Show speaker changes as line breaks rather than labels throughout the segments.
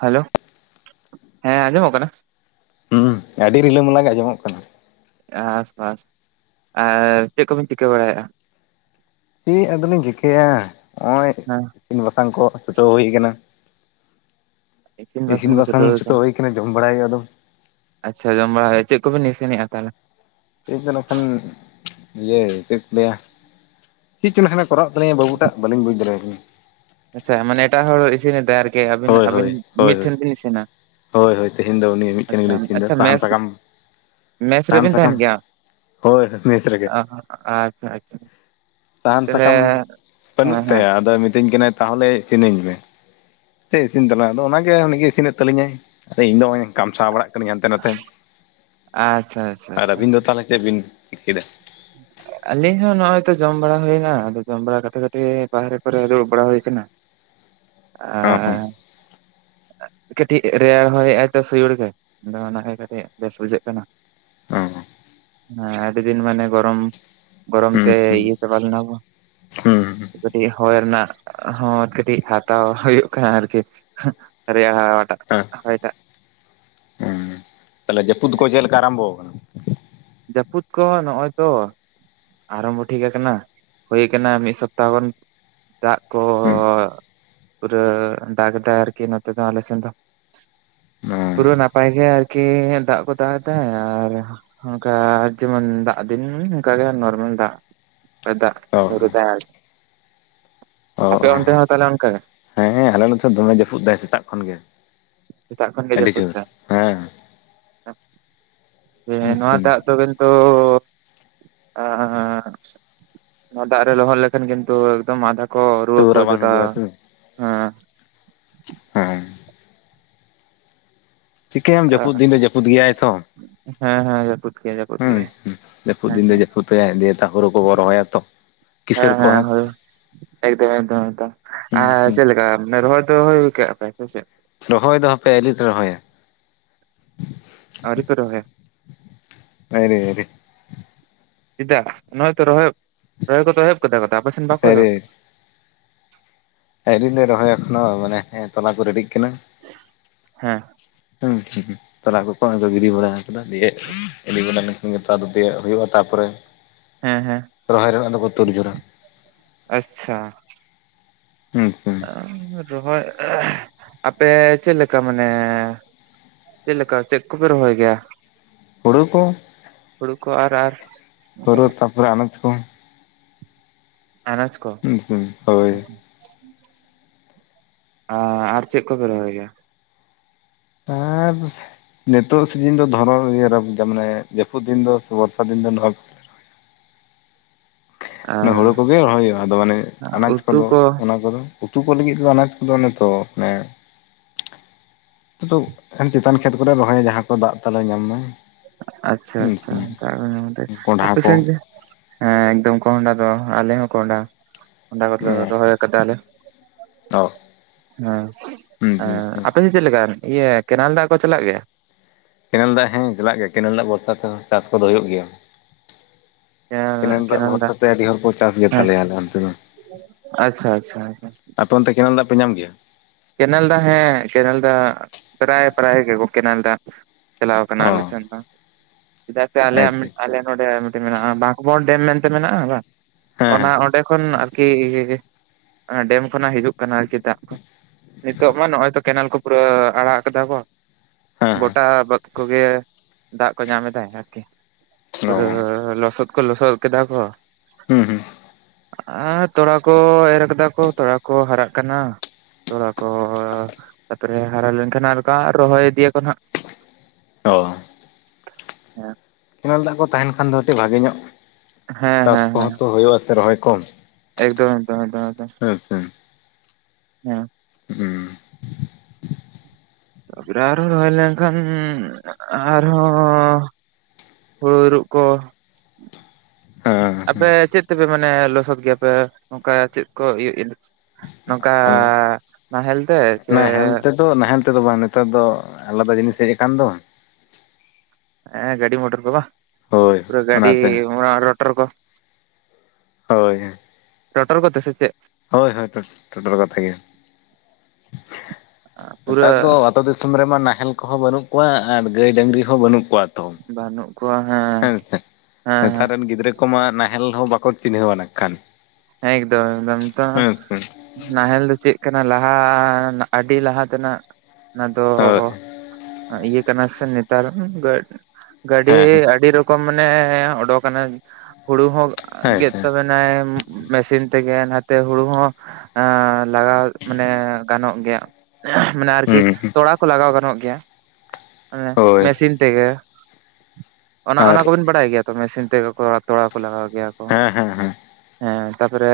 Hello, ᱦᱮᱸ ᱟᱸᱡᱚᱢᱚᱜ ᱠᱟᱱᱟ?
ᱦᱩᱸ ᱟᱹᱰᱤ ᱨᱤᱞᱟᱹ ᱢᱟᱞᱟ ᱜᱮ ᱟᱸᱚᱢᱚᱜ ᱠᱟᱱᱟ ᱾
ᱵᱟᱥ ᱵᱟᱥ ᱟᱨ ᱪᱮᱫ ᱠᱚᱵᱤᱱ ᱪᱤᱠᱟᱹ ᱵᱟᱲᱟᱭᱮᱫᱼᱟ?
ᱪᱮᱫ ᱟᱫᱚᱞᱤᱧ ᱪᱤᱠᱟᱹᱭᱟ, ᱱᱚᱜᱼᱚᱭ
ᱦᱮᱸ
ᱤᱥᱤᱱ ᱵᱟᱥᱟᱝ ᱠᱚ ᱪᱷᱩᱴᱟᱹᱣ ᱦᱩᱭ ᱠᱟᱱᱟ ᱾ ᱤᱥᱤᱱ
ᱠᱚ
ᱵᱟᱥᱟᱝ
ᱪᱷᱩᱴᱟᱹᱣ
ᱪᱩᱴᱟᱣ
ᱟᱠᱟᱱᱟ
ᱦᱩᱭ ᱠᱟᱱᱟ ᱡᱚᱢ ᱵᱟᱲᱟᱭ ᱦᱩᱭᱩᱜᱼᱟ ᱟᱫᱚ ᱾
ᱟᱪᱪᱷᱟ ᱡᱚᱢ ᱵᱟᱲᱟ ᱪᱮᱫ ᱠᱚᱵᱤᱱ ᱤᱥᱤᱱᱮᱫᱼᱟ ᱛᱟᱦᱚᱞᱮ?
ᱛᱮᱦᱮᱧ ᱫᱚ ᱱᱚᱜ ᱠᱷᱟᱱ ᱤᱭᱟᱹ ᱪᱮᱫ ᱞᱟᱹᱭᱟᱼᱼ ᱪᱮᱫ ᱪᱚ ᱮᱠᱷᱟᱱᱮ ᱠᱚᱨᱟᱣᱮᱫ ᱛᱟᱞᱤᱧᱟ ᱵᱟᱵᱩ ᱴᱟᱜ ᱵᱟᱞᱤᱧ ᱵᱩᱡᱽ ᱫᱟᱲᱮᱭᱟᱭ ᱠᱟᱱᱟ ᱾
ᱟᱪᱪᱷᱟ ᱢᱟᱱᱮ ᱮᱴᱟᱜ ᱦᱚᱲ ᱤᱥᱤᱱᱮᱜ ᱮᱫᱟᱭ ᱟᱨᱠᱤ, ᱟᱹᱵᱤᱱ
ᱦᱳᱭ
ᱟᱹᱵᱤᱱ
ᱦᱳᱭ ᱦᱳᱭ
ᱢᱤᱫ
ᱦᱳᱭ
ᱴᱷᱮᱱ ᱵᱤᱱ ᱤᱥᱤᱱᱟ ᱾
ᱦᱳᱭ ᱦᱳᱭ ᱛᱮᱦᱮᱧ ᱫᱚ ᱩᱱᱤ ᱢᱤᱫ ᱴᱷᱮᱱ ᱜᱮᱞᱤᱧ ᱤᱥᱤᱱ ᱮᱫᱟ
ᱟᱪᱪᱷᱟ
ᱥᱟᱦᱟᱱ
ᱢᱮᱥ
ᱥᱟᱠᱟᱢᱼᱼ
ᱢᱮᱥ ᱨᱮᱵᱤᱱ ᱛᱟᱦᱮᱱ ᱜᱮᱭᱟ,
ᱦᱳᱭ ᱢᱮᱥ ᱨᱮᱜᱮ
ᱚᱜᱼᱦᱚ ᱟᱪᱪᱷᱟ ᱟᱪᱪᱷᱟ ᱾
ᱥᱟᱦᱟᱱ ᱥᱟᱠᱟᱢ ᱵᱟᱹᱱᱩᱜ
ᱦᱮᱸ ᱦᱮᱸ
ᱛᱟᱭᱟ, ᱟᱫᱚᱭ ᱢᱤᱛᱟᱹᱧ ᱠᱟᱱᱟᱭ ᱛᱟᱦᱚᱞᱮ ᱤᱥᱤᱱᱟᱹᱧ ᱢᱮ ᱥᱮ ᱤᱥᱤᱱ ᱛᱟᱞᱟᱝ ᱟᱫᱚ ᱚᱱᱟᱜᱮ ᱩᱱᱤᱜᱮ ᱤᱥᱤᱱᱮᱫ ᱛᱟᱞᱤᱧᱟᱭ ᱾ ᱟᱨ ᱤᱧ ᱫᱚ ᱱᱚᱜᱼᱚᱭ ᱤᱧ ᱠᱟᱢᱥᱟᱣ ᱵᱟᱲᱟᱜ ᱠᱟᱹᱱᱟᱹᱧ ᱦᱟᱱᱛᱮ ᱱᱟᱛᱮ,
ᱟᱪᱪᱷᱟ ᱟᱪᱪᱷᱟ
ᱟᱨ ᱟᱹᱵᱤᱱ ᱫᱚ ᱛᱟᱦᱚᱞᱮᱼᱼ ᱪᱮᱫ ᱵᱤᱱ ᱪᱤᱠᱟᱹᱭ ᱫᱟ?
[inaudible] ᱟᱞᱤᱧ ᱦᱚᱸ ᱱᱚᱜᱼᱚᱭ ᱛᱚ ᱡᱚᱢ ᱵᱟᱲᱟ ᱦᱩᱭᱮᱱᱟ, ᱟᱫᱚ ᱡᱚᱢ ᱵᱟᱲᱟ ᱠᱟᱛᱮ ᱠᱟᱹᱴᱤᱡ ᱵᱟᱦᱨᱮ ᱠᱚᱨᱮ ᱫᱩᱬᱩᱵᱽ ᱵᱟᱲᱟ ᱦᱩᱭ ᱠᱟᱱᱟ ᱾
ᱦᱚᱸ
ᱚᱨᱻ ᱠᱟᱹᱴᱤᱡ ᱨᱮᱭᱟᱲ ᱦᱚᱭᱮᱫ ᱟᱭᱛᱚ ᱥᱩᱭᱩᱲ ᱜᱮ ᱟᱫᱚ ᱚᱱᱟᱜᱮ ᱠᱟᱹᱴᱤᱡ ᱵᱮᱥ ᱵᱩᱡᱷᱟᱹᱜ ᱠᱟᱱᱟ ᱾
ᱚ
ᱦᱮᱸ ᱟᱹᱰᱤ ᱫᱤᱱ ᱢᱟᱱᱮ ᱜᱚᱨᱚᱢ, ᱜᱚᱨᱚᱢ
ᱦᱚᱸ
ᱛᱮ
ᱦᱩᱸ
ᱤᱭᱟᱹ ᱪᱟᱵᱟ ᱞᱮᱱᱟ ᱵᱚᱱ ᱾
ᱦᱩᱸ ᱦᱩᱸ
ᱠᱟᱹᱴᱤᱡ ᱦᱚᱭ ᱨᱮᱱᱟᱜ ᱦᱚᱸ ᱠᱟᱹᱴᱤᱡ ᱦᱟᱛᱟᱣ ᱦᱩᱭᱩᱜ ᱠᱟᱱᱟ ᱟᱨᱠᱤ ᱾ ᱨᱮᱭᱟᱲ ᱦᱟᱣᱟ ᱴᱟᱜ
ᱦᱩᱸ
ᱦᱚᱭ ᱴᱟᱜ ᱾
ᱛᱟᱦᱮᱞᱮ ᱡᱟᱯᱩᱫ ᱠᱚ ᱪᱮᱫ ᱞᱮᱠᱟ ᱟᱨᱟᱢᱵᱚ ᱠᱟᱱᱟ?
ᱡᱟᱹᱯᱩᱫ ᱠᱚᱦᱚᱸ ᱱᱚᱜᱼᱚᱭ ᱛᱚ ᱾ ᱟᱨᱢᱵᱚ ᱴᱷᱤᱠ ᱟᱠᱟᱱᱟ, ᱦᱩᱭ ᱠᱟᱱᱟ ᱢᱤᱫ ᱥᱚᱯᱛᱟᱦᱚ ᱠᱷᱚᱱ ᱫᱟᱜ ᱠᱚ
ᱦᱩᱸ
ᱯᱩᱨᱟᱹ ᱫᱟᱜ ᱜᱮᱫᱟᱭ ᱟᱨᱠᱤ ᱱᱚᱛᱮ ᱫᱚ ᱟᱞᱮ ᱥᱮᱱ ᱫᱚ ᱾
ᱦᱚᱸ
ᱯᱩᱨᱟᱹ ᱱᱟᱯᱟᱭ ᱜᱮ ᱟᱨᱠᱤ ᱫᱟᱜ ᱠᱚ ᱛᱟᱦᱮᱱ ᱛᱟᱦᱮᱸ ᱟᱨᱼᱼ ᱚᱱᱠᱟ ᱡᱮᱢᱚᱱ ᱫᱟᱜ ᱫᱤᱱ ᱚᱱᱠᱟ ᱜᱮ ᱱᱚᱨ ᱫᱟᱜ ᱦᱚᱭ ᱫᱟᱜ
ᱚ
ᱱᱩᱨᱩᱫᱟᱭ ᱟᱞᱮᱥᱮᱫᱼᱼ
ᱚ
ᱟᱯᱮ ᱚᱱᱛᱮ ᱦᱚᱸ ᱛᱟᱦᱚᱞᱮ ᱚᱱᱠᱟ ᱜᱮ?
ᱦᱮᱸ ᱟᱞᱮ ᱱᱚᱛᱚ ᱫᱚ ᱫᱚᱢᱮ ᱡᱟᱹᱯᱩᱫ ᱫᱟᱭ ᱥᱮᱛᱟᱜ ᱠᱷᱚᱱ ᱜᱮ,
ᱥᱮᱛᱟᱜ ᱠᱷᱚᱱ
ᱟᱹᱰᱤ ᱡᱳᱨ ᱦᱮᱸ ᱾
ᱦᱮᱸ ᱱᱚᱣᱟ ᱫᱟᱜ ᱫᱚ ᱠᱤᱱᱛᱩᱼᱼ ᱮ ᱱᱚᱣᱟ ᱫᱟᱜ ᱨᱮ ᱞᱚᱦᱚᱫ ᱞᱮᱠᱷᱟᱱ ᱠᱤᱱᱛᱩ ᱮᱠᱫᱚᱢ ᱢᱟᱫᱟᱼᱼ ᱠᱚ ᱨᱩᱣᱟᱹ ᱠᱚ
ᱛᱩᱣᱟᱹᱨᱟ ᱵᱟᱝ
ᱡᱚᱴᱟᱣᱟ
ᱦᱤᱡᱩᱜᱼᱟ ᱥᱮ
ᱦᱮᱸ ᱾
ᱦᱮᱸ ᱾ ᱪᱤᱠᱟᱹᱭᱟᱢ ᱡᱟᱹᱯᱩᱫ ᱫᱤᱱ ᱫᱚ ᱡᱟᱹᱯᱩᱫ ᱜᱮᱭᱟᱭ ᱛᱷᱚ,
ᱦᱮᱸ ᱦᱮᱸ ᱡᱟᱹᱯᱩᱫ ᱜᱮᱭᱟ ᱡᱟᱹᱯᱩᱫ
ᱦᱩᱸ
ᱜᱮᱭᱟ
ᱦᱩᱸ ᱾ ᱡᱟᱹᱯᱩᱫ
ᱦᱮᱸ
ᱫᱤᱱ ᱫᱚ ᱡᱟᱹᱯᱩᱫ ᱜᱭᱟᱭ, ᱫᱤᱭᱮ ᱛᱟᱯᱚᱨᱮ ᱦᱩᱲᱩ ᱠᱚ ᱵᱚᱱ ᱨᱚᱦᱚᱭᱟ ᱛᱚ ᱾
ᱦᱮᱸ ᱦᱮᱸ ᱦᱚᱭ ᱮᱠᱫᱚᱢ ᱮᱠᱫᱚᱢ ᱮᱠᱫᱚᱢ
ᱦᱩᱸ
ᱟᱸᱻ
ᱦᱩᱸ
ᱪᱮᱫ ᱞᱮᱠᱟ ᱢᱟᱱᱮ ᱨᱚᱦᱚᱭ ᱫᱚ ᱠᱮ ᱟᱯᱮ ᱟᱯᱮ ᱥᱮᱫ ᱾
ᱨᱚᱦᱚᱭ ᱫᱚ ᱦᱟᱯᱮ ᱟᱞᱤ ᱛᱮ ᱨᱚᱦᱚᱭᱟ ᱾
ᱟᱹᱣᱨᱤ ᱯᱮ ᱨᱚᱦᱚᱭᱟ
ᱟᱹᱨᱮ
᱾ ᱪᱮᱫᱟᱜ ᱱᱚ-ᱚᱭ ᱛᱚ ᱨᱚᱦᱚᱭ ᱨᱚᱦᱚᱭ ᱠᱚᱫᱚ ᱮᱦᱚᱵ ᱟᱠᱟᱫᱟ ᱛᱚ ᱟᱯᱮ ᱥᱮᱱ ᱵᱟᱠᱚ ᱮᱦᱚᱵ ᱠᱟᱫᱟ ᱾
ᱟᱹᱣᱨᱤᱞᱮ ᱨᱚᱦᱚᱭᱟ ᱮᱠᱷᱚᱱᱚ ᱢᱟᱱᱮ ᱦᱮᱸᱜ-ᱮ ᱛᱚᱞᱟ ᱠᱚ ᱨᱮᱰᱤᱜ ᱠᱟᱱᱟ ᱾
ᱦᱮᱸᱻ
ᱦᱩᱸ ᱦᱩᱸ ᱛᱚᱞᱟ ᱠᱚᱠᱚ ᱦᱚᱜ-ᱚᱭ ᱠᱚ ᱜᱤᱰᱤ ᱵᱟᱲᱟ ᱟᱠᱟᱫᱟ ᱫᱤᱭᱮ [unintelligible] ᱱᱮᱛᱟᱨ ᱫᱚ ᱛᱤᱭᱳ ᱦᱩᱭᱩᱜᱼᱟ ᱛᱟᱯᱚᱨᱮ
ᱦᱮᱸ ᱦᱮᱸ
ᱨᱚᱦᱚᱭ ᱨᱮᱱᱟᱜ ᱫᱚᱠᱚ ᱛᱩᱨ ᱡᱳᱨᱟ ᱾
ᱟᱪᱪᱷᱟ ᱾
ᱟᱪᱪᱷᱟ ᱾
ᱨᱚᱦᱚᱭ ᱟᱯᱮ ᱪᱮᱫ ᱞᱮᱠᱟ ᱢᱟᱱᱮ ᱪᱮᱫ ᱞᱮᱠᱟ ᱪᱮᱫ ᱠᱚᱯᱮ ᱨᱚᱦᱚᱭ ᱜᱮᱭᱟ?
ᱦᱳᱲᱳ ᱠᱚ ᱾
ᱦᱳᱲᱳ ᱠᱚ ᱟᱨ ᱟᱨ
ᱦᱳᱨᱳ
ᱚᱱᱠᱟᱱᱟᱜ
ᱛᱟᱨᱯᱚᱨᱮ ᱟᱱᱟᱡᱽ ᱠᱚ ᱾
ᱟᱱᱟᱡᱽ ᱠᱚ
ᱦᱩᱸ ᱥᱮ ᱦᱳᱭ
᱾ ᱟᱻ ᱟᱨ ᱪᱮᱫ ᱠᱚᱯᱮ ᱨᱚᱦᱚᱭ ᱜᱮᱭᱟ?
ᱟᱨ ᱱᱤᱛᱚᱜ ᱥᱤᱡᱤᱱ ᱫᱚ ᱫᱷᱚᱨᱚ ᱤᱭᱟᱹ ᱨᱮ ᱢᱟᱱᱮ ᱡᱟᱹᱯᱩᱫ ᱫᱤᱱ ᱫᱚ [unintelligible] ᱟᱹᱵᱤᱱ ᱫᱚ ᱱᱚᱦᱚᱜ ᱚᱱᱮ ᱦᱳᱲᱳ
ᱟᱨ
ᱠᱚᱜᱮ ᱨᱚᱦᱚᱭ ᱦᱩᱭᱩᱜᱼᱟ ᱟᱫᱚ ᱚᱱᱮ ᱟᱱᱟᱡᱽ
ᱩᱛᱩ
ᱠᱚᱫᱚ
ᱠᱚ
ᱚᱱᱟ ᱠᱚᱫᱚ? ᱩᱛᱩ ᱠᱚ ᱞᱟᱹᱜᱤᱫ ᱦᱚᱸ ᱟᱱᱟᱡᱽ ᱠᱚᱫᱚ ᱚᱱᱮ ᱛᱚ ᱚᱱᱮ ᱱᱚᱛᱮ ᱫᱚ ᱪᱮᱛᱟᱱ ᱠᱷᱮᱛ ᱠᱚᱨᱮ ᱨᱚᱦᱚᱭᱟ ᱡᱟᱦᱟᱸ ᱠᱚ ᱫᱟᱜ ᱛᱟᱞᱮ ᱧᱟᱢ ᱫᱟᱭ ᱾
ᱟᱪᱪᱷᱟ ᱟᱪᱪᱷᱟ [unintelligible]
ᱠᱚᱸᱰᱷᱟ
ᱟᱯᱮ
ᱠᱚ
ᱥᱮᱫ ᱦᱮᱸ ᱮᱠᱫᱚᱢ ᱠᱚᱦᱱᱰᱟ ᱫᱚ ᱟᱞᱮ ᱦᱚᱸ ᱠᱚᱦᱱᱰᱟ ᱠᱚᱦᱱᱰᱟ ᱠᱚᱨᱮ ᱞᱮ ᱨᱚᱦᱚᱭ ᱠᱟᱫᱟ ᱟᱞᱮ ᱾
ᱛᱚ
ᱦᱮᱸ ᱮᱸᱻ ᱟᱯᱮ ᱥᱮᱫ ᱪᱮᱫ ᱞᱮᱠᱟ ᱤᱭᱟᱹ ᱠᱮᱱᱮᱞ ᱫᱟᱜ ᱠᱚ ᱪᱟᱞᱟᱜ ᱜᱮᱭᱟ?
ᱠᱮᱱᱮᱞ ᱫᱟᱜ ᱦᱮᱸ ᱪᱟᱞᱟᱜ ᱜᱮᱭᱟ ᱠᱮᱱᱮᱞ ᱫᱟᱜ ᱵᱷᱚᱨᱥᱟ ᱛᱮᱦᱚᱸ ᱪᱟᱥ ᱠᱚᱫᱚ ᱦᱩᱭᱩᱜ ᱜᱮᱭᱟ ᱾ ᱠᱮᱱᱮᱞ ᱫᱟᱜ ᱵᱷᱚᱨᱥᱟ ᱛᱮ ᱟᱹᱰᱤ ᱦᱚᱲ ᱠᱚ ᱪᱟᱥ ᱜᱮ
ᱦᱮᱸ
ᱛᱟᱞᱮᱭᱟ ᱟᱞᱮ ᱚᱱᱛᱮ ᱫᱚ
ᱟᱪᱪᱷᱟ ᱟᱪᱪᱷᱟ ᱟᱪᱪᱷᱟ
᱾ ᱟᱯᱮ ᱚᱱᱛᱮ ᱠᱮᱱᱮᱞ ᱫᱟᱜ ᱯᱮ ᱧᱟᱢ ᱜᱮᱭᱟ?
ᱠᱮᱱᱮᱞ ᱫᱟᱜ ᱦᱮᱸ ᱠᱮᱱᱮᱞ ᱫᱟᱜ ᱯᱮᱨᱟᱭ ᱯᱮᱨᱟᱭ ᱜᱮ ᱠᱚ ᱠᱮᱱᱮᱞ ᱫᱟᱜ ᱪᱟᱞᱟᱣ ᱟᱠᱟᱱᱟ
ᱚ
ᱟᱞᱮ ᱥᱮᱱ ᱦᱚ ᱪᱮᱫᱟᱜ ᱥᱮ ᱟᱞᱮᱭᱟᱜ
ᱟᱪᱪᱷᱟ
ᱢᱤᱫ
ᱟᱪᱪᱷᱟ
ᱟᱞᱮ ᱱᱚᱰᱮ ᱢᱮᱱᱟᱜᱼᱟ ᱵᱟᱠᱵᱚᱨ ᱰᱮᱢ ᱢᱮᱱᱛᱮ ᱢᱮᱱᱟᱜᱼᱟ ᱵᱟᱝ
ᱦᱮᱸ
ᱚᱱᱟ
ᱦᱮᱸ
ᱚᱸᱰᱮ ᱠᱷᱚᱱ ᱠᱤ ᱚᱱᱟ ᱰᱮᱢ ᱠᱷᱚᱱᱟᱜ ᱦᱤᱡᱩᱜ ᱠᱟᱱᱟ ᱟᱨᱠᱤ ᱫᱟᱜ ᱠᱚ ᱾ ᱱᱤᱛᱚᱜ ᱢᱟ ᱱᱚᱜᱼᱚᱭ ᱛᱚ ᱠᱮᱱᱮᱞ ᱠᱚ ᱯᱩᱨᱟᱹ ᱟᱲᱟᱜ ᱟᱠᱟᱫᱟ ᱠᱚ
ᱦᱮᱸ
ᱜᱚᱴᱟ
ᱦᱮᱸ
ᱵᱟᱹᱛ ᱠᱚᱜᱮ ᱫᱟᱜ ᱠᱚ ᱧᱟᱢ ᱮᱫᱟᱭ ᱟᱨᱠᱤ
ᱚ
ᱯᱩᱨᱟᱹ ᱞᱚᱥᱚᱫ ᱠᱚ ᱞᱚᱥᱚᱫ ᱠᱮᱫᱟ ᱠᱚ ᱾
ᱦᱩᱸ ᱦᱩᱸ ᱾
ᱟᱨ ᱛᱚᱲᱟ ᱠᱚ ᱮᱨ ᱟᱠᱟᱫᱟ ᱠᱚ ᱛᱚᱲᱟ ᱠᱚ ᱦᱟᱨᱟᱜ ᱠᱟᱱᱟ ᱾ ᱛᱚᱲᱟ ᱠᱚ ᱛᱟᱯᱚᱨᱮ ᱦᱟᱨᱟ ᱞᱮᱱᱠᱷᱟᱱ ᱟᱨᱫᱟ ᱨᱚᱦᱚᱭ ᱤᱫᱤ ᱭᱟᱠᱚ ᱱᱷᱟᱜ ᱾
ᱚᱻ
ᱦᱮᱸ ᱾
ᱠᱮᱱᱮᱞ ᱫᱟᱜ ᱠᱚ ᱛᱟᱦᱮᱱ ᱠᱷᱟᱱ ᱫᱚ ᱠᱟᱹᱴᱤᱡ ᱵᱷᱟᱜᱮ ᱧᱚᱜ
ᱦᱮᱸ
ᱪᱟᱥ
ᱦᱮᱸ ᱦᱮᱸ
ᱠᱚᱦᱚᱸ ᱛᱚ ᱦᱩᱭᱩᱜᱼᱟ ᱥᱮ ᱨᱚᱦᱚᱭ ᱠᱚ ᱾
ᱮᱠᱫᱚᱢ ᱮᱠᱫᱚᱢ ᱮᱠᱫᱚᱢ ᱮᱫᱚᱢ ᱦᱮᱸ ᱾
ᱦᱩᱸᱻ
ᱵᱮᱲᱟ ᱨᱮ ᱨᱚᱦᱚᱭ ᱞᱮᱱᱠᱷᱟᱱ ᱟᱨᱦᱚᱸᱻ ᱦᱩᱲᱩ ᱤᱨᱚᱜ ᱠᱚ
ᱦᱮᱸ
ᱟᱯᱮ ᱪᱮᱫ ᱛᱮᱯᱮ ᱢᱟᱱᱮ ᱞᱚᱥᱚᱫ ᱜᱮᱭᱟᱯᱮ ᱱᱚᱝᱠᱟ ᱪᱮᱫ ᱠᱚ? ᱱᱚᱝᱠᱟᱻ
ᱦᱮᱸ
ᱱᱟᱦᱮᱞ ᱛᱮ ᱥᱮᱼᱼ
ᱛᱮ ᱫᱚ ᱵᱟᱝ ᱱᱮᱛᱟᱨ ᱫᱚ ᱟᱞᱟᱫᱟ ᱡᱤᱱᱤᱥ ᱦᱮᱡ ᱟᱠᱟᱱ ᱫᱚ।
ᱮ ᱜᱟᱹᱰᱤ ᱢᱚᱴᱚᱨ ᱠᱚ ᱵᱟ
ᱦᱳᱭ
ᱯᱩᱨᱟᱹ ᱜᱟᱹᱰᱤ
ᱚᱱᱟᱛᱮ
ᱚᱱᱟ ᱨᱚᱴᱚᱨ ᱠᱚ।
ᱦᱳᱭ
ᱴᱚᱴᱚᱨ ᱠᱚᱛᱮ ᱥᱮ ᱪᱮᱫ?
ᱦᱳᱭ ᱦᱳᱭ ᱴᱚ ᱴᱚᱴᱚᱨ ᱠᱚᱛᱮ ᱜᱮ
ᱯᱩᱨᱟᱹ
ᱱᱮᱛᱟᱨ ᱫᱚ ᱟᱛᱳ ᱫᱤᱥᱚᱢ ᱫᱤᱥᱚᱢ ᱨᱮᱢᱟ ᱱᱟᱦᱮᱞ ᱠᱚᱦᱚᱸ ᱵᱟᱹᱱᱩᱜ ᱠᱚᱣᱟ ᱟᱨ ᱜᱟᱹᱭ ᱰᱟᱹᱝᱨᱤ ᱦᱚᱸ ᱵᱟᱹᱱᱩᱜ ᱠᱚᱣᱟ ᱛᱚ।
ᱵᱟᱹᱱᱩᱜ ᱠᱚᱣᱟ ᱦᱮᱸ ᱦᱮᱸ ᱦᱮᱸ।
ᱱᱮᱛᱟᱨ ᱨᱮᱱ ᱜᱤᱫᱽᱨᱟᱹ ᱠᱚᱢᱟ ᱱᱟᱦᱮᱞ ᱦᱚᱸ ᱵᱟᱠᱚ ᱪᱤᱱᱦᱟᱹᱣᱼᱟ ᱱᱟᱜᱠᱷᱟᱱ।
ᱮᱠᱫᱚᱢ ᱮᱠᱫᱚᱢ ᱛᱚ ᱱᱟᱦᱮᱞ ᱫᱚ ᱪᱮᱫ ᱠᱟᱱᱟ ᱞᱟᱦᱟᱻ ᱟᱹᱰᱤ ᱞᱟᱦᱟ ᱛᱮᱱᱟᱜ ᱚᱱᱟᱫᱚᱼᱼ
ᱦᱳᱭ
ᱤᱭᱟᱹ ᱠᱟᱱᱟᱥᱮ ᱱᱮᱛᱟᱨ ᱜᱟ ᱜᱟᱰᱤ
ᱦᱮᱸ
ᱟᱰᱤ ᱨᱚᱠᱼᱼ ᱠᱚᱢ ᱢᱟᱱᱮ ᱚᱰᱳᱠᱱᱟᱭ ᱦᱩᱲᱩ ᱦᱚᱸ
ᱦᱮᱸ
ᱜᱮᱫ
ᱥᱮ
ᱛᱟᱵᱮᱱᱟᱭ ᱢᱮᱥᱤᱱ ᱛᱮᱜᱮ ᱚᱱᱟᱛᱮ ᱦᱩᱲᱩ ᱦᱚᱸ ᱮᱸᱻ ᱞᱟᱜᱟᱣ ᱢᱟᱱᱮ ᱜᱟᱱᱚᱜ ᱜᱮᱭᱟ। ᱢᱟᱱᱮ ᱟᱨᱠᱤ
ᱦᱩᱸ
ᱛᱚᱲᱟ ᱠᱚ ᱞᱟᱜᱟᱣ ᱜᱟᱱᱚᱜ ᱜᱮᱭᱟ। ᱚᱱᱮ
ᱦᱳᱭ
ᱢᱮᱥᱤᱱ ᱛᱮᱜᱮ। ᱚᱱᱟ
ᱟᱨ
ᱚᱱᱟ ᱠᱚᱵᱤᱱ ᱵᱟᱲᱟᱭ ᱜᱮᱭᱟ ᱛᱚ ᱢᱮᱥᱤᱱ ᱛᱮᱜᱮ ᱛᱚᱲᱟ ᱠᱚ ᱞᱟᱜᱟᱣ ᱜᱮᱭᱟ। ᱠᱚ
ᱦᱮᱸ ᱦᱮᱸ ᱦᱮᱸ।
ᱦᱮᱸ ᱛᱟᱯᱚᱨᱮ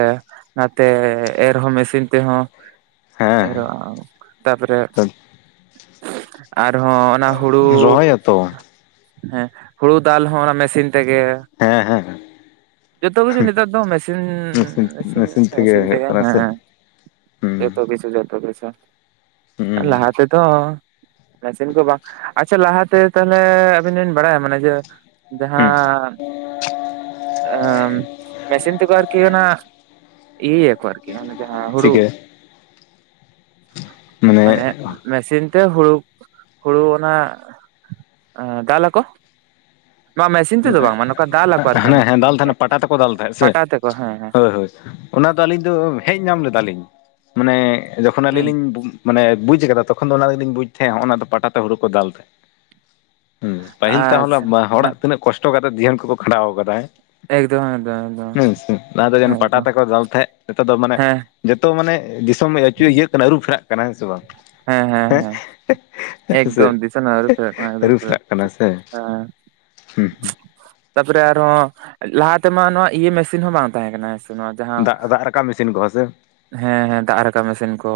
ᱱᱟᱛᱮ ᱮᱨᱦᱚᱸ ᱢᱮᱥᱤᱱ ᱛᱮᱦᱚᱸ।
ᱦᱮᱸ
ᱮᱨᱚᱜ ᱛᱟᱯᱚᱨᱮ ᱟᱨᱦᱚᱸ ᱚᱱᱟ ᱦᱩᱲᱩ
ᱨᱚᱦᱚᱭᱟᱛᱚ
ᱦᱮᱸ ᱦᱩᱲᱩ ᱫᱟᱞ ᱦᱚᱸ ᱚᱱᱟ ᱢᱮᱥᱤᱱ ᱛᱮᱜᱮᱼᱼ
ᱦᱮᱸ ᱦᱮᱸ
ᱡᱚᱛᱚ ᱠᱤᱪᱷᱩ ᱱᱮᱛᱟᱨ ᱫᱚ ᱢᱮᱥᱤᱼᱼ ᱦᱩᱸ
ᱢᱮᱥᱤᱱ
ᱦᱩᱸ ᱤᱥᱤᱱᱟᱜ
ᱢᱮᱥᱤᱱ
ᱤᱥᱤᱱ
ᱦᱩᱭᱩᱜ
ᱛᱮᱜᱮ
ᱠᱟᱱᱟ ᱥᱮ ᱦᱩᱸ
ᱦᱮᱸ ᱛᱚ ᱠᱤᱪᱷᱩ ᱡᱚᱛᱚ ᱠᱤᱪᱷᱩ ᱟᱨ
ᱦᱩᱸ
ᱞᱟᱦᱟᱛᱮᱫᱚᱻ ᱢᱮᱥᱤᱱ ᱠᱚ ᱵᱟᱝ ᱟᱪᱪᱷᱟ ᱞᱟᱦᱟᱛᱮ ᱛᱟᱞᱦᱮ ᱟᱹᱵᱤᱱ ᱵᱤᱱ ᱵᱟᱲᱟᱭᱟ ᱢᱟᱱᱮ ᱡᱮ
ᱦᱩᱸ
ᱡᱟᱦᱟᱸ ᱟᱢ ᱢᱮᱥᱤᱱ ᱟᱨᱠᱤ ᱚᱱᱟ ᱤᱭᱟᱹᱭᱟ ᱠᱚ ᱟᱨᱠᱤ ᱚᱱᱟ ᱡᱟᱦᱟᱸ ᱦᱩᱲᱩ
ᱪᱤᱠᱟᱹ
ᱢᱟᱱᱮ ᱢᱮᱥᱤᱱ ᱛᱮ ᱦᱩᱲᱩ ᱦᱩᱲᱩ ᱚᱱᱟ ᱮᱸ ᱫᱟᱞᱟᱠᱚ ᱱᱚᱣᱟ ᱢᱮᱥᱤᱱ ᱛᱮᱫᱚ ᱵᱟᱝ ᱢᱟᱱᱮ ᱫᱟᱞᱟᱠᱚ ᱟᱨᱠᱤ ᱚᱱᱟ
ᱠᱚ ᱫᱟᱞ ᱛᱟᱦᱮᱸᱜ ᱥᱮ
ᱯᱟᱴᱟ ᱛᱮᱠᱚ ᱦᱮᱸ ᱦᱮᱸ
ᱦᱳᱭ ᱦᱳᱭ। ᱚᱱᱟ ᱫᱚ ᱟᱹᱞᱤᱧ ᱫᱚ ᱦᱮᱡ ᱧᱟᱢ ᱞᱮᱫᱟᱞᱤᱧ ᱢᱟᱱᱮ ᱡᱚᱠᱷᱚᱱ ᱟᱹᱞᱤᱧ
ᱦᱩᱸ
ᱞᱤᱧ ᱵᱩ ᱢᱟᱱᱮ ᱵᱩᱡᱽ ᱠᱟᱫᱟ ᱛᱚᱠᱷᱚᱱ ᱫᱚ ᱚᱱᱟᱨᱮᱜᱮᱞᱤᱧ ᱵᱩᱡᱽ ᱛᱟᱦᱮᱸᱜ ᱚᱱᱟᱫᱚ ᱯᱟᱴᱟᱛᱮ ᱦᱳᱲᱳ ᱠᱚ ᱫᱟᱞ ᱛᱟᱦᱮᱸᱜ ᱦᱩᱸ ᱯᱟᱹᱦᱤᱞ ᱛᱟᱦᱚᱞᱮ
ᱟᱪᱪᱷᱟ
ᱦᱚᱲᱟᱜ
ᱦᱮᱸ
ᱛᱤᱱᱟᱹᱜ ᱠᱚᱥᱴᱚ ᱠᱟᱛᱮᱜ ᱡᱤᱭᱚᱱ ᱠᱚᱠᱚ ᱠᱷᱟᱸᱰᱟᱣ ᱠᱟᱫᱟ ᱦᱮᱸ
ᱮᱠᱫᱚᱢ ᱮᱠᱫᱚᱢ ᱮᱠᱫᱚᱢ
ᱦᱩᱸ ᱦᱩᱸ ᱞᱟᱦᱟ ᱛᱮ ᱡᱮ
ᱦᱮᱸ
ᱯᱟᱴᱟ
ᱮᱠᱫᱚᱢ
ᱛᱮᱠᱚ ᱫᱟᱞ ᱛᱟᱦᱮᱸᱜ ᱱᱤᱛᱚᱜ ᱫᱚ ᱢᱟᱱᱮ
ᱦᱮᱸ
ᱡᱚᱛᱚ ᱢᱟᱱᱮ ᱫᱤᱥᱚᱢ ᱟᱹᱪᱩᱭ ᱤᱭᱟᱹᱜ ᱠᱟᱱᱟ ᱟᱹᱨᱩ ᱯᱷᱮᱨᱟᱜ ᱠᱟᱱᱟ ᱦᱮᱸ ᱥᱮ ᱵᱟᱝ
ᱦᱮᱸ ᱦᱮᱸ ᱦᱮᱸ
ᱦᱮᱸ ᱥᱮ
ᱮᱠᱫᱚᱢ ᱫᱤᱥᱚᱢᱟ ᱟᱹᱨᱩᱯᱷᱮᱨᱟᱜ ᱠᱟᱱᱟ ᱮᱠᱫᱚᱢ
ᱟᱹᱨᱩ
ᱯᱩᱨᱟᱹ
ᱯᱷᱮᱨᱟᱜ ᱠᱟᱱᱟ ᱥᱮ
ᱦᱮᱸ
ᱦᱩᱸ ᱦᱩᱸ
ᱛᱟᱨᱯᱚᱨᱮ ᱟᱨᱦᱚᱸ ᱞᱟᱦᱟ ᱛᱮᱢᱟ ᱱᱚᱣᱟ ᱤᱭᱟᱹ ᱢᱮᱥᱤᱱ ᱦᱚᱸ ᱵᱟᱝ ᱛᱟᱦᱮᱸᱠᱟᱱᱟ ᱱᱚᱣᱟ ᱡᱟᱦᱟᱸ
ᱫᱟᱜ ᱫᱟᱜ ᱨᱟᱠᱟᱵ ᱢᱮᱥᱤᱱ ᱠᱚᱦᱚᱸ ᱥᱮ
ᱦᱮᱸ ᱦᱮᱸ ᱫᱟᱜ ᱨᱟᱠᱟᱵ ᱢᱮᱥᱤᱱ ᱠᱚ।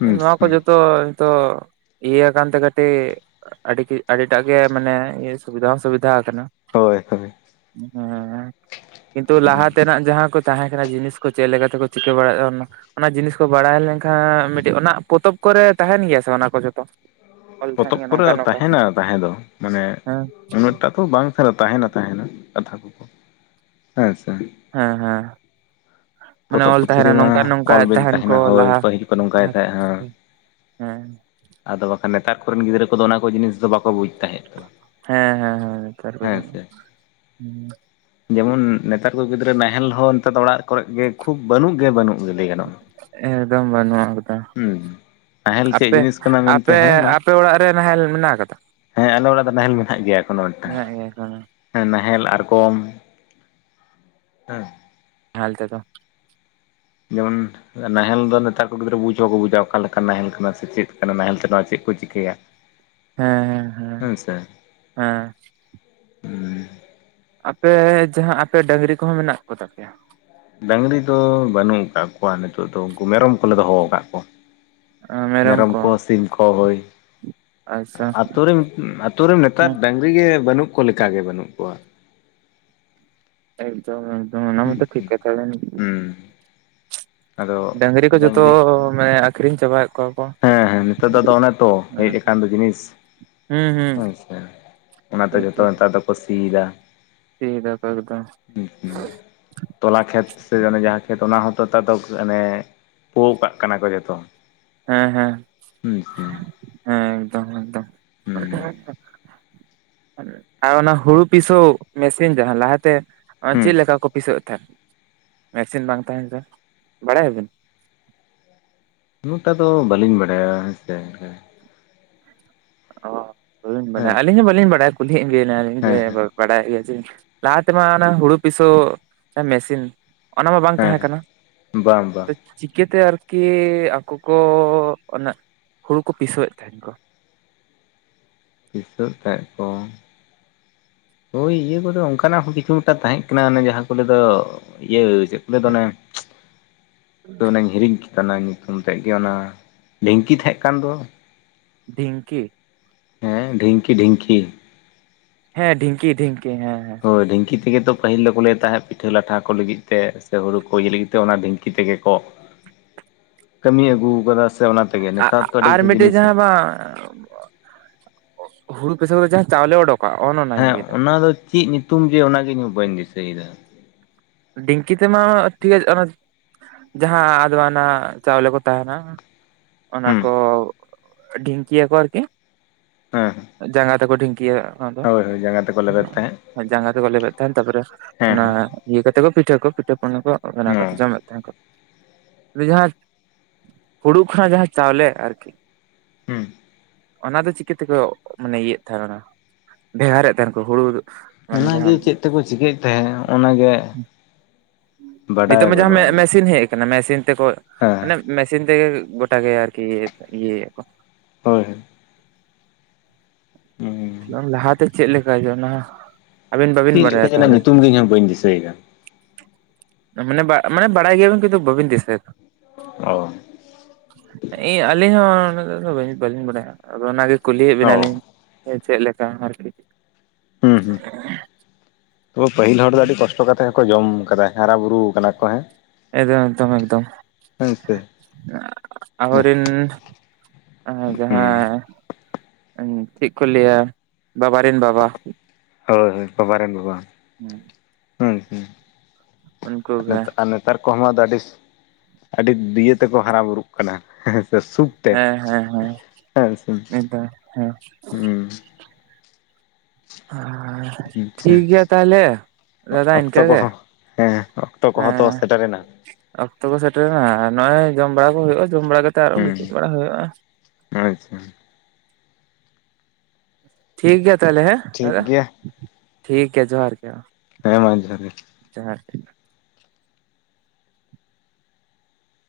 ᱦᱩᱸ
ᱱᱚᱣᱟ ᱠᱚ
ᱦᱩᱸ
ᱡᱚᱛᱚ ᱱᱤᱛᱚᱜ ᱤᱭᱟᱹ ᱠᱟᱱᱛᱮ ᱠᱟᱹᱴᱤᱡ ᱟᱹᱰᱤᱜᱤ ᱟᱹᱰᱤᱴᱟᱜ ᱜᱮ ᱢᱟᱱᱮ ᱥᱩᱵᱤᱫᱷᱟ ᱦᱚᱸ ᱥᱩᱵᱤᱫᱷᱟ ᱟᱠᱟᱱᱟ᱾
ᱦᱳᱭ᱾ ᱦᱳᱭ
ᱦᱮᱸ, ᱠᱤᱱᱛᱩ ᱞᱟᱦᱟ ᱛᱮᱱᱟᱜ ᱡᱟᱦᱟᱸ ᱠᱚ ᱛᱟᱦᱮᱸ ᱠᱟᱱᱟ ᱡᱤᱱᱤᱥ ᱠᱚ, ᱪᱮᱫᱞᱮᱠᱟ ᱛᱮᱠᱚ ᱪᱤᱠᱟᱹ ᱵᱟᱲᱟᱭᱟ ᱚᱱᱟ ᱚᱱᱟ ᱡᱤᱱᱤᱥ ᱠᱚ ᱵᱟᱲᱟᱭ ᱞᱮᱱᱠᱷᱟᱱ ᱢᱤᱫᱴᱤᱡ ᱚᱱᱟ ᱯᱚᱛᱚᱵ ᱠᱚᱨᱮ ᱛᱟᱦᱮᱱ ᱜᱮᱭᱟ ᱥᱮ ᱚᱱᱟ ᱠᱚ ᱡᱷᱚᱛᱚ ᱾
ᱯᱚᱛᱚᱵ ᱠᱚᱨᱮ ᱛᱟᱦᱮᱱᱟ ᱛᱟᱦᱮᱸ ᱫᱚ ᱢᱟᱱᱮ
ᱦᱮᱸ
᱾ ᱩᱱᱟᱹᱜᱴᱟ ᱛᱚ ᱵᱟᱝᱠᱷᱟᱱ ᱛᱟᱦᱮᱱᱟ ᱛᱟᱦᱮ ᱫᱚ ᱠᱟᱛᱷᱟ ᱦᱮᱸ ᱥᱮ
ᱦᱮᱸ ᱦᱮᱸ, ᱢᱟᱱᱮ
ᱯᱚᱛᱚᱵ
ᱚᱞ
ᱯᱩᱛᱷᱤ
ᱛᱟᱦᱮᱱᱟ ᱱᱚᱝᱠᱟ
ᱨᱮᱢᱟ
ᱱᱚᱝᱠᱟ
ᱚᱞ ᱵᱤᱞ
ᱛᱟᱦᱮᱱ ᱠᱚ
ᱛᱟᱦᱮᱱᱟ ᱦᱳᱭ
ᱞᱟᱦᱟ
ᱯᱟᱹᱦᱤᱞ ᱠᱚ ᱱᱚᱝᱠᱟᱭ ᱛᱟᱦᱮᱸᱜᱼᱟ
ᱦᱮᱸ,
ᱟᱫᱚ ᱵᱟᱠᱷᱟᱱ ᱱᱮᱛᱟᱨ ᱠᱚᱨᱮᱱ ᱜᱤᱫᱽᱨᱟᱹ ᱠᱚᱫᱚ ᱚᱱᱟ ᱠᱚ ᱡᱤᱱᱤᱥ ᱫᱚ ᱵᱟᱠᱚ ᱵᱩᱡ ᱛᱟᱦᱮᱸᱫ ᱫᱚ ᱾
ᱦᱮᱸ ᱦᱮᱸ ᱦᱮᱸ ᱱᱮᱛᱟᱨ ᱠᱚᱫᱚ ᱦᱩᱸ᱾
ᱡᱮᱢᱚᱱ ᱱᱮᱛᱟᱨ ᱠᱚ ᱜᱤᱫᱽᱨᱟᱹ ᱱᱟᱦᱮᱞ ᱦᱚᱸ ᱱᱮᱛᱟᱨ ᱫᱚ ᱚᱲᱟᱜ ᱠᱚᱨᱮᱜ ᱜᱮ ᱠᱷᱩᱵ ᱵᱟᱹᱱᱩᱜ ᱜᱮ ᱵᱟᱹᱱᱩᱜ ᱾
ᱮᱠᱫᱚᱢ ᱵᱟᱹᱱᱩᱜᱼᱟ ᱜᱚᱴᱟ ᱾
ᱦᱩᱸ ᱱᱟᱦᱮᱞ ᱪᱮᱫ
ᱟᱯᱮ
ᱡᱤᱱᱤᱥ ᱠᱟᱱᱟ ᱢᱮᱱᱛᱮ
ᱟᱯᱮ
ᱦᱮᱸ ᱢᱟ
ᱟᱯᱮ ᱚᱲᱟᱜ ᱨᱮ ᱱᱟᱦᱮᱞ ᱢᱮᱱᱟᱜ ᱟᱠᱟᱫᱟ?
ᱦᱮᱸ ᱟᱞᱮ ᱚᱲᱟᱜ ᱫᱚ ᱱᱟᱦᱮᱞ ᱢᱮᱱᱟᱜ ᱜᱮᱭᱟ ᱮᱠᱷᱚᱱᱳ ᱢᱤᱫᱴᱟᱝ ᱾
ᱢᱮᱱᱟᱜ ᱜᱮᱭᱟ ᱮᱠᱷᱚᱱᱳ ᱾
ᱦᱮᱸ ᱱᱟᱦᱮᱞ ᱟᱨᱜᱚᱢ ᱦᱮᱸ ᱾
ᱱᱟᱦᱮᱞ ᱛᱮᱫᱚ
ᱡᱮᱢᱚᱱ ᱱᱟᱦᱮᱞ ᱫᱚ ᱱᱮᱛᱟᱨ ᱠᱚ ᱜᱤᱫᱽᱨᱟᱹ ᱵᱩᱡᱽ ᱦᱚᱸ ᱱᱟᱦᱮᱞ ᱫᱚ ᱱᱮᱛᱟᱨ ᱠᱚ ᱜᱤᱫᱽᱨᱟᱹ ᱵᱩᱡ ᱦᱚᱸ ᱵᱟᱝᱠᱚ ᱵᱩᱡᱟ ᱚᱠᱟ ᱞᱮᱠᱟ ᱱᱟᱦᱮᱞ ᱠᱟᱱᱟ ᱥᱮ ᱪᱮᱫ ᱠᱟᱱᱟ ᱱᱟᱦᱮᱞ ᱛᱮ ᱪᱮᱫ ᱠᱚ ᱪᱤᱠᱟᱹᱭᱟ ᱾
ᱦᱮᱸ ᱦᱮᱸ᱾
ᱦᱳᱭ ᱥᱮ᱾
ᱦᱮᱸ, ᱟᱯᱮ ᱡᱟᱦᱟᱸ ᱟᱯᱮ ᱰᱟᱹᱝᱨᱤ ᱠᱚᱦᱚᱸ ᱢᱮᱱᱟᱜ ᱠᱚᱛᱟᱯᱮᱭᱟ?
ᱰᱟᱹᱝᱨᱤ ᱫᱚ ᱵᱟᱹᱱᱩᱜ ᱟᱠᱟᱫ ᱠᱚᱣᱟ ᱱᱤᱛᱚᱜ ᱫᱚ᱾ ᱩᱱᱠᱩ ᱢᱮᱨᱚᱢ ᱠᱚᱞᱮ ᱫᱚᱦᱚ ᱟᱠᱟᱫ ᱠᱚᱣᱟ ᱾ ᱢᱮᱨᱚᱢ ᱠᱚ ᱥᱤᱢ ᱠᱚ ᱦᱳᱭ
ᱟᱪᱪᱷᱟ
ᱟᱛᱩᱨᱮᱱ ᱟᱛᱩᱨᱮᱱ
ᱦᱮᱸ
ᱱᱮᱛᱟᱨ ᱵᱟᱝᱨᱤ ᱰᱟᱹᱝᱨᱤᱜᱮ ᱵᱟᱹᱱᱩᱜ ᱠᱚ ᱞᱮᱠᱟᱜᱮ ᱵᱟᱹᱱᱩᱜ ᱠᱚᱣᱟ ᱾
ᱮᱠᱫᱚᱢ ᱮᱠᱫᱚᱢ ᱚᱱᱟ
ᱦᱩᱸ
ᱢᱟᱛᱚ ᱴᱷᱤᱠ ᱠᱟᱛᱷᱟ ᱠᱟᱱᱜᱮ
ᱦᱩᱸ ᱟᱫᱚ
ᱰᱟᱹᱝᱨᱤ ᱠᱚ ᱡᱚᱛᱚ ᱢᱟᱱᱮ ᱟᱠᱷᱨᱤᱧ ᱪᱟᱵᱟᱭᱮᱫ ᱠᱚᱣᱟ ᱾
ᱦᱮᱸ ᱦᱮᱸ ᱱᱮᱛᱟᱨ ᱫᱚ ᱟᱫᱚ ᱚᱱᱮ ᱛᱚ ᱦᱮᱡ ᱟᱠᱟᱱ ᱫᱚ ᱡᱤᱱᱤᱥ ᱾
ᱦᱩᱸ ᱦᱩᱸ
ᱦᱳᱭᱥᱮ ᱚᱱᱟᱛᱮ ᱡᱚᱛᱚ ᱱᱮᱛᱟᱨ ᱫᱚᱠᱚ ᱥᱤᱭᱫᱟ ᱾
ᱥᱤᱭᱫᱟ ᱛᱚᱵᱮ ᱠᱷᱟᱱ᱾
ᱦᱩᱸ ᱦᱩᱸ᱾ ᱛᱚᱞᱟ ᱠᱷᱮᱛ ᱥᱮ ᱚᱱᱮ ᱡᱟᱦᱟᱸ ᱠᱷᱮᱛ ᱚᱱᱟ ᱦᱚᱸᱛᱚ ᱱᱮᱛᱟᱨ ᱫᱚ ᱚᱱᱮ ᱯᱳ ᱠᱟᱜ ᱠᱟᱱᱟ ᱠᱚ ᱡᱚᱛᱚ ᱾
ᱦᱮᱸ ᱦᱮᱸ᱾
ᱦᱳᱭ ᱥᱮ ᱾
ᱦᱮᱸ ᱮᱠᱫᱚᱢ ᱮᱠᱫᱚᱢ ᱾ ᱟᱨ ᱚᱱᱟ ᱦᱩᱲᱩ ᱯᱤᱥᱟᱹᱭ ᱢᱮᱥᱤᱱ ᱡᱟᱦᱟᱸ ᱞᱟᱦᱟᱛᱮ
ᱦᱩᱸ
ᱪᱮᱫ ᱞᱮᱠᱟ ᱠᱚ ᱯᱤᱥᱟᱹᱭ ᱮᱫ ᱛᱟᱦᱮᱸᱫ ᱾ ᱢᱮᱥᱤᱱ ᱵᱟᱝ ᱛᱟᱦᱮᱱ ᱛᱮ, ᱵᱟᱲᱟᱭᱟᱵᱤᱱ?
ᱩᱱᱟᱹᱜ ᱴᱟ ᱫᱚ ᱵᱟᱹᱞᱤᱧ ᱵᱟᱲᱟᱭᱟ ᱦᱮᱸᱥᱮ ᱦᱮᱸ ᱾
ᱚᱻ ᱵᱟᱵᱤᱱ
ᱦᱮᱸ
ᱵᱟᱲᱟᱭᱟ ᱟᱹᱞᱤᱧ ᱦᱚᱸ ᱵᱟᱹᱞᱤᱧ ᱵᱟᱲᱟᱭᱟ᱾ ᱠᱩᱞᱤᱭᱮᱫ ᱵᱮᱱᱟᱞᱤᱧ ᱡᱮ
ᱦᱮᱸ ᱦᱮᱸ
ᱵᱟᱲᱟᱭᱮᱫ ᱜᱮᱭᱟ ᱥᱮ ᱞᱟᱦᱟ ᱛᱮᱢᱟ ᱚᱱᱟ ᱦᱩᱲᱩ ᱯᱤᱥᱟᱹ ᱢᱮᱥᱤᱱ ᱚᱱᱟ ᱢᱟ ᱵᱟᱝ ᱛᱟᱦᱮᱸ ᱠᱟᱱᱟ
ᱦᱮᱸ ᱵᱟᱝ ᱵᱟᱝ
᱾ ᱪᱤᱠᱟᱹᱛᱮ ᱟᱨᱠᱤ ᱟᱠᱚ ᱠᱚ ᱚᱱᱟ ᱦᱩᱲᱩ ᱠᱚ ᱯᱤᱥᱟᱹᱮᱫ ᱛᱟᱦᱮᱱ ᱠᱚ?
[unintelligible] ᱛᱟᱦᱮᱡ ᱠᱚᱼᱼ ᱳᱭ ᱤᱭᱟᱹ ᱠᱚᱫᱚ ᱚᱱᱠᱟᱱᱟᱜ ᱦᱚᱸ ᱠᱤᱪᱷᱩ ᱴᱟᱜ ᱛᱟᱦᱮᱸ ᱠᱟᱱᱟ ᱚᱱᱮ ᱡᱟᱦᱟᱸ ᱠᱚ ᱞᱟᱹᱭ ᱫᱚ ᱤᱭᱟᱹᱼᱼ ᱪᱮᱫ ᱠᱚ ᱞᱟᱹᱭ ᱫᱚ ᱚᱱᱮ ᱚᱱᱮᱧ ᱦᱤᱨᱤᱧ ᱠᱮᱫᱼᱼ ᱠᱟᱱᱟ ᱧᱩᱛᱩᱢ ᱛᱮᱫ ᱜᱮ ᱚᱱᱟ ᱰᱷᱤᱝᱠᱤ ᱛᱟᱦᱮᱸ ᱠᱟᱱ ᱫᱚᱼᱼ
ᱰᱷᱤᱝᱠᱤᱼᱼ
ᱦᱮᱸ ᱰᱷᱤᱝᱠᱤ ᱰᱷᱤᱝᱠᱤᱼᱼ
ᱦᱮᱸ ᱰᱷᱤᱝᱠᱤ ᱰᱷᱤᱝᱠᱤ ᱦᱮᱸ ᱦᱮᱸᱼᱼ
ᱦᱳᱭ ᱰᱷᱤᱝᱠᱤ ᱛᱮᱜᱮ ᱛᱚ ᱯᱟᱹᱦᱤᱞ ᱫᱚᱠᱚ ᱞᱟᱹᱭᱮᱫ ᱛᱟᱦᱮᱸᱫ ᱯᱤᱴᱷᱟᱹ ᱞᱟᱴᱷᱟ ᱠᱚ ᱞᱟᱹᱜᱤᱫ ᱛᱮ ᱥᱮ ᱦᱩᱲᱩ ᱠᱚ ᱤᱭᱟᱹ ᱞᱟᱹᱜᱤᱫ ᱛᱮ ᱚᱱᱟ ᱰᱷᱤᱝᱠᱤ ᱛᱮ ᱜᱮ ᱠᱚᱼᱼ
[inaudible]
ᱠᱟᱹᱢᱤ ᱟᱹᱜᱩᱣ ᱟᱠᱟᱫᱟ ᱥᱮ ᱚᱱᱟᱼᱼ
ᱟ ᱟ ᱟᱨ ᱢᱤᱫᱴᱮᱡ ᱡᱟᱦᱟᱸ ᱵᱟᱝ ᱦᱩᱲᱩ ᱯᱮᱥᱟᱹᱭ ᱠᱟᱛᱮ ᱡᱟᱦᱟᱸ ᱪᱟᱣᱞᱮ ᱚᱰᱩᱠᱚᱜ
ᱦᱮᱸ ᱚᱱᱟ ᱫᱚ ᱪᱮᱫ ᱧᱩᱛᱩᱢ ᱡᱮ ᱚᱱᱟ ᱜᱮ ᱤᱧ ᱵᱟᱹᱧ ᱫᱤᱥᱟᱹᱭ ᱮᱫᱟ
ᱰᱷᱤᱝᱠᱤ ᱛᱮᱢᱟ ᱴᱷᱤᱠ ᱚᱱᱟ ᱡᱟᱦᱟᱸ ᱟᱫᱣᱟᱱᱟᱜ ᱪᱟᱣᱞᱮ ᱠᱚ ᱛᱟᱦᱮᱱᱟ ᱚᱱᱟ
ᱦᱩᱸ
ᱠᱚ ᱰᱷᱤᱝᱠᱤᱭᱟ ᱠᱚ ᱟᱨᱠᱤᱼᱼ
ᱦᱮᱸ
ᱡᱟᱸᱜᱟ ᱛᱮ ᱠᱚ ᱰᱷᱤᱝᱠᱤᱭᱟ
ᱦᱳᱭ ᱦᱳᱭ ᱡᱟᱸᱜᱟ ᱛᱮᱠᱚ ᱞᱮᱵᱮᱫ ᱛᱟᱦᱮᱸᱫ
[unintelligible] ᱡᱟᱸᱜᱟ ᱛᱮ ᱠᱚ ᱞᱮᱵᱮᱫ ᱛᱟᱦᱮᱱ ᱛᱟᱨᱯᱚᱨᱮ
ᱦᱮᱸ
ᱚᱱᱟᱼᱼ ᱤᱭᱟᱹ ᱠᱟᱛᱮ ᱠᱚ ᱯᱤᱴᱷᱟᱹ ᱠᱚ ᱯᱤᱴᱟᱹ ᱠᱚ ᱚᱱᱮ ᱠᱚ ᱵᱮᱱᱟᱣ
ᱦᱮᱸ
ᱠᱟᱛᱮ ᱡᱚᱢᱮᱫ [unintelligible] ᱦᱩᱲᱩ ᱠᱷᱚᱱᱟᱜ ᱡᱟᱦᱟᱸ ᱪᱟᱣᱞᱮ ᱟᱨᱠᱤᱼᱼ
ᱦᱮᱸ
ᱚᱱᱟ ᱫᱚ ᱪᱤᱠᱟᱹ ᱛᱮᱠᱚ ᱢᱟᱱᱮ ᱤᱭᱟ ᱮᱫ ᱛᱟᱦᱮᱱᱟ ᱵᱷᱮᱜᱟᱨᱮᱫ ᱛᱟᱦᱮᱱ ᱠᱚ ᱦᱩᱲᱩᱼᱼ
ᱚᱱᱟ ᱜᱮ ᱪᱮᱫ ᱛᱮᱠᱚ ᱪᱤᱠᱟᱹᱭ ᱮᱫ ᱛᱟᱦᱮᱸᱫ ᱚᱱᱟ ᱜᱮᱼᱼ
ᱱᱤᱛᱚᱜ ᱢᱟ ᱡᱟᱦᱟᱸ [unintelligible] ᱢᱮᱥᱤᱱ ᱦᱮᱡᱼᱼ ᱢᱮᱥᱤᱱ ᱛᱮ ᱠᱚ
ᱦᱮᱸ
ᱢᱟᱱᱮ ᱢᱮᱥᱤᱱ ᱛᱮᱜᱮ ᱜᱚᱴᱟ ᱜᱮ ᱟᱨᱠᱤ ᱤᱭᱟᱹ ᱠᱚ
ᱦᱳᱭ ᱦᱳᱭ ᱦᱩᱸ
ᱞᱟᱦᱟ ᱛᱮ ᱪᱮᱫ ᱞᱮᱠᱟ ᱡᱚᱱᱟ
ᱪᱮᱫ ᱞᱮᱠᱟ ᱡᱮᱱᱟᱜ ᱧᱩᱛᱩᱢ ᱜᱮ ᱤᱧᱦᱚᱸ ᱵᱟᱹᱧ ᱫᱤᱥᱟᱹᱭ ᱮᱫᱟ
ᱢᱟᱱᱮ ᱵᱟ ᱢᱟᱱᱮ ᱵᱟᱲᱟᱭ ᱜᱮᱭᱟ ᱵᱤᱱ ᱠᱤᱱᱛᱩ ᱵᱟᱹᱵᱤᱱ ᱫᱤᱥᱟᱹᱭ ᱫᱟ
ᱚᱻ
ᱤ ᱟᱹᱞᱤᱧ ᱦᱚᱸ ᱵᱟᱹᱞᱤᱧ ᱵᱟᱲᱟᱭᱟ ᱟᱫᱚ ᱚᱱᱟ ᱜᱮ ᱠᱩᱞᱤᱭ ᱮᱫ
ᱚ
ᱵᱮᱱᱟ ᱞᱤᱧ ᱥᱮ ᱪᱮᱫ ᱞᱮᱠᱟ ᱟᱨᱠᱤᱼᱼ
ᱦᱩᱸ ᱦᱩᱸ ᱛᱚ ᱯᱟᱹᱦᱤᱞ ᱦᱚᱲ ᱫᱚ ᱟᱹᱰᱤ ᱠᱚᱥᱴᱚᱼᱼ ᱛᱚ ᱠᱟᱛᱮ ᱦᱚᱸᱠᱚ ᱡᱚᱢ ᱠᱟᱫᱟ ᱦᱟᱨᱟ ᱵᱩᱨᱩ ᱠᱟᱱᱟ ᱠᱚ ᱦᱮᱸᱼᱼ
ᱮᱫᱚᱢ ᱮᱠᱫᱚᱢ ᱮᱠᱫᱚᱢ
ᱥᱮ
ᱟᱵᱚ ᱨᱤᱱ
ᱦᱩᱸ
ᱡᱟᱦᱟᱸ ᱪᱮᱫ ᱠᱚ ᱞᱟᱹᱭᱟ ᱵᱟᱵᱟ ᱨᱮᱱ ᱵᱟᱵᱟᱼᱼ
ᱦᱳᱭ ᱦᱳᱭ ᱵᱟᱵᱟ ᱨᱮᱱ ᱵᱟᱵᱟ
ᱦᱮᱸ
ᱦᱩᱸ ᱦᱩᱸ
ᱩᱱᱠᱩ ᱜᱮ
[unintelligible] ᱱᱮᱛᱟᱨ ᱠᱚᱸ ᱦᱚᱸ ᱟᱹᱰᱤ ᱟᱹᱰᱤ ᱫᱤᱭᱟᱹ ᱛᱮ ᱠᱚ ᱦᱟᱨᱟ ᱵᱩᱨᱩᱜ ᱠᱟᱱᱟ ᱦᱮᱸ ᱥᱮ ᱥᱩᱠ
ᱦᱮᱸ ᱦᱮᱸ ᱦᱮᱸ
[unintelligible] ᱦᱮᱸ ᱥᱮ
ᱮᱠᱫᱚᱢ ᱦᱮᱸ
ᱦᱩᱸ
ᱦᱮᱸᱻ
ᱟᱪᱪᱷᱟ
ᱴᱷᱤᱠ ᱜᱮᱭᱟ ᱛᱟᱦᱞᱮ
ᱚᱠᱛᱚ ᱠᱚ ᱦᱚᱸ ᱦᱮᱸ ᱚᱠᱛᱚ ᱠᱚ ᱦᱚᱸ ᱛᱚ
ᱦᱮᱸ
ᱥᱮᱴᱮᱨ ᱮᱱᱟ
ᱚᱠᱛᱚ ᱠᱚ ᱥᱮᱴᱮᱨ ᱮᱱᱟ ᱟᱨ ᱱᱚᱜᱼᱚᱭ ᱡᱚᱢ ᱵᱟᱲᱟ ᱠᱚ ᱦᱩᱭᱩᱜᱼᱟ ᱡᱚᱢ ᱵᱟᱲᱟ ᱠᱟᱛᱮ ᱟᱨᱚ
ᱦᱩᱸ
ᱜᱤᱛᱤᱡ ᱵᱟᱲᱟ ᱦᱩᱭᱩᱜᱼᱟ
ᱟᱪᱪᱷᱟ
ᱴᱷᱤᱠ ᱜᱮᱭᱟ ᱛᱟᱦᱞᱮ ᱦᱮᱸ
ᱴᱷᱤᱠ ᱜᱮᱭᱟ
ᱴᱷᱤᱠ ᱜᱮᱭᱟ ᱡᱚᱦᱟᱨ ᱜᱮᱼᱼ
ᱦᱮᱸ ᱢᱟ ᱡᱚᱦᱟᱨ ᱜᱮᱼᱼ
ᱡᱚᱦᱟᱨ ᱜᱮ ᱾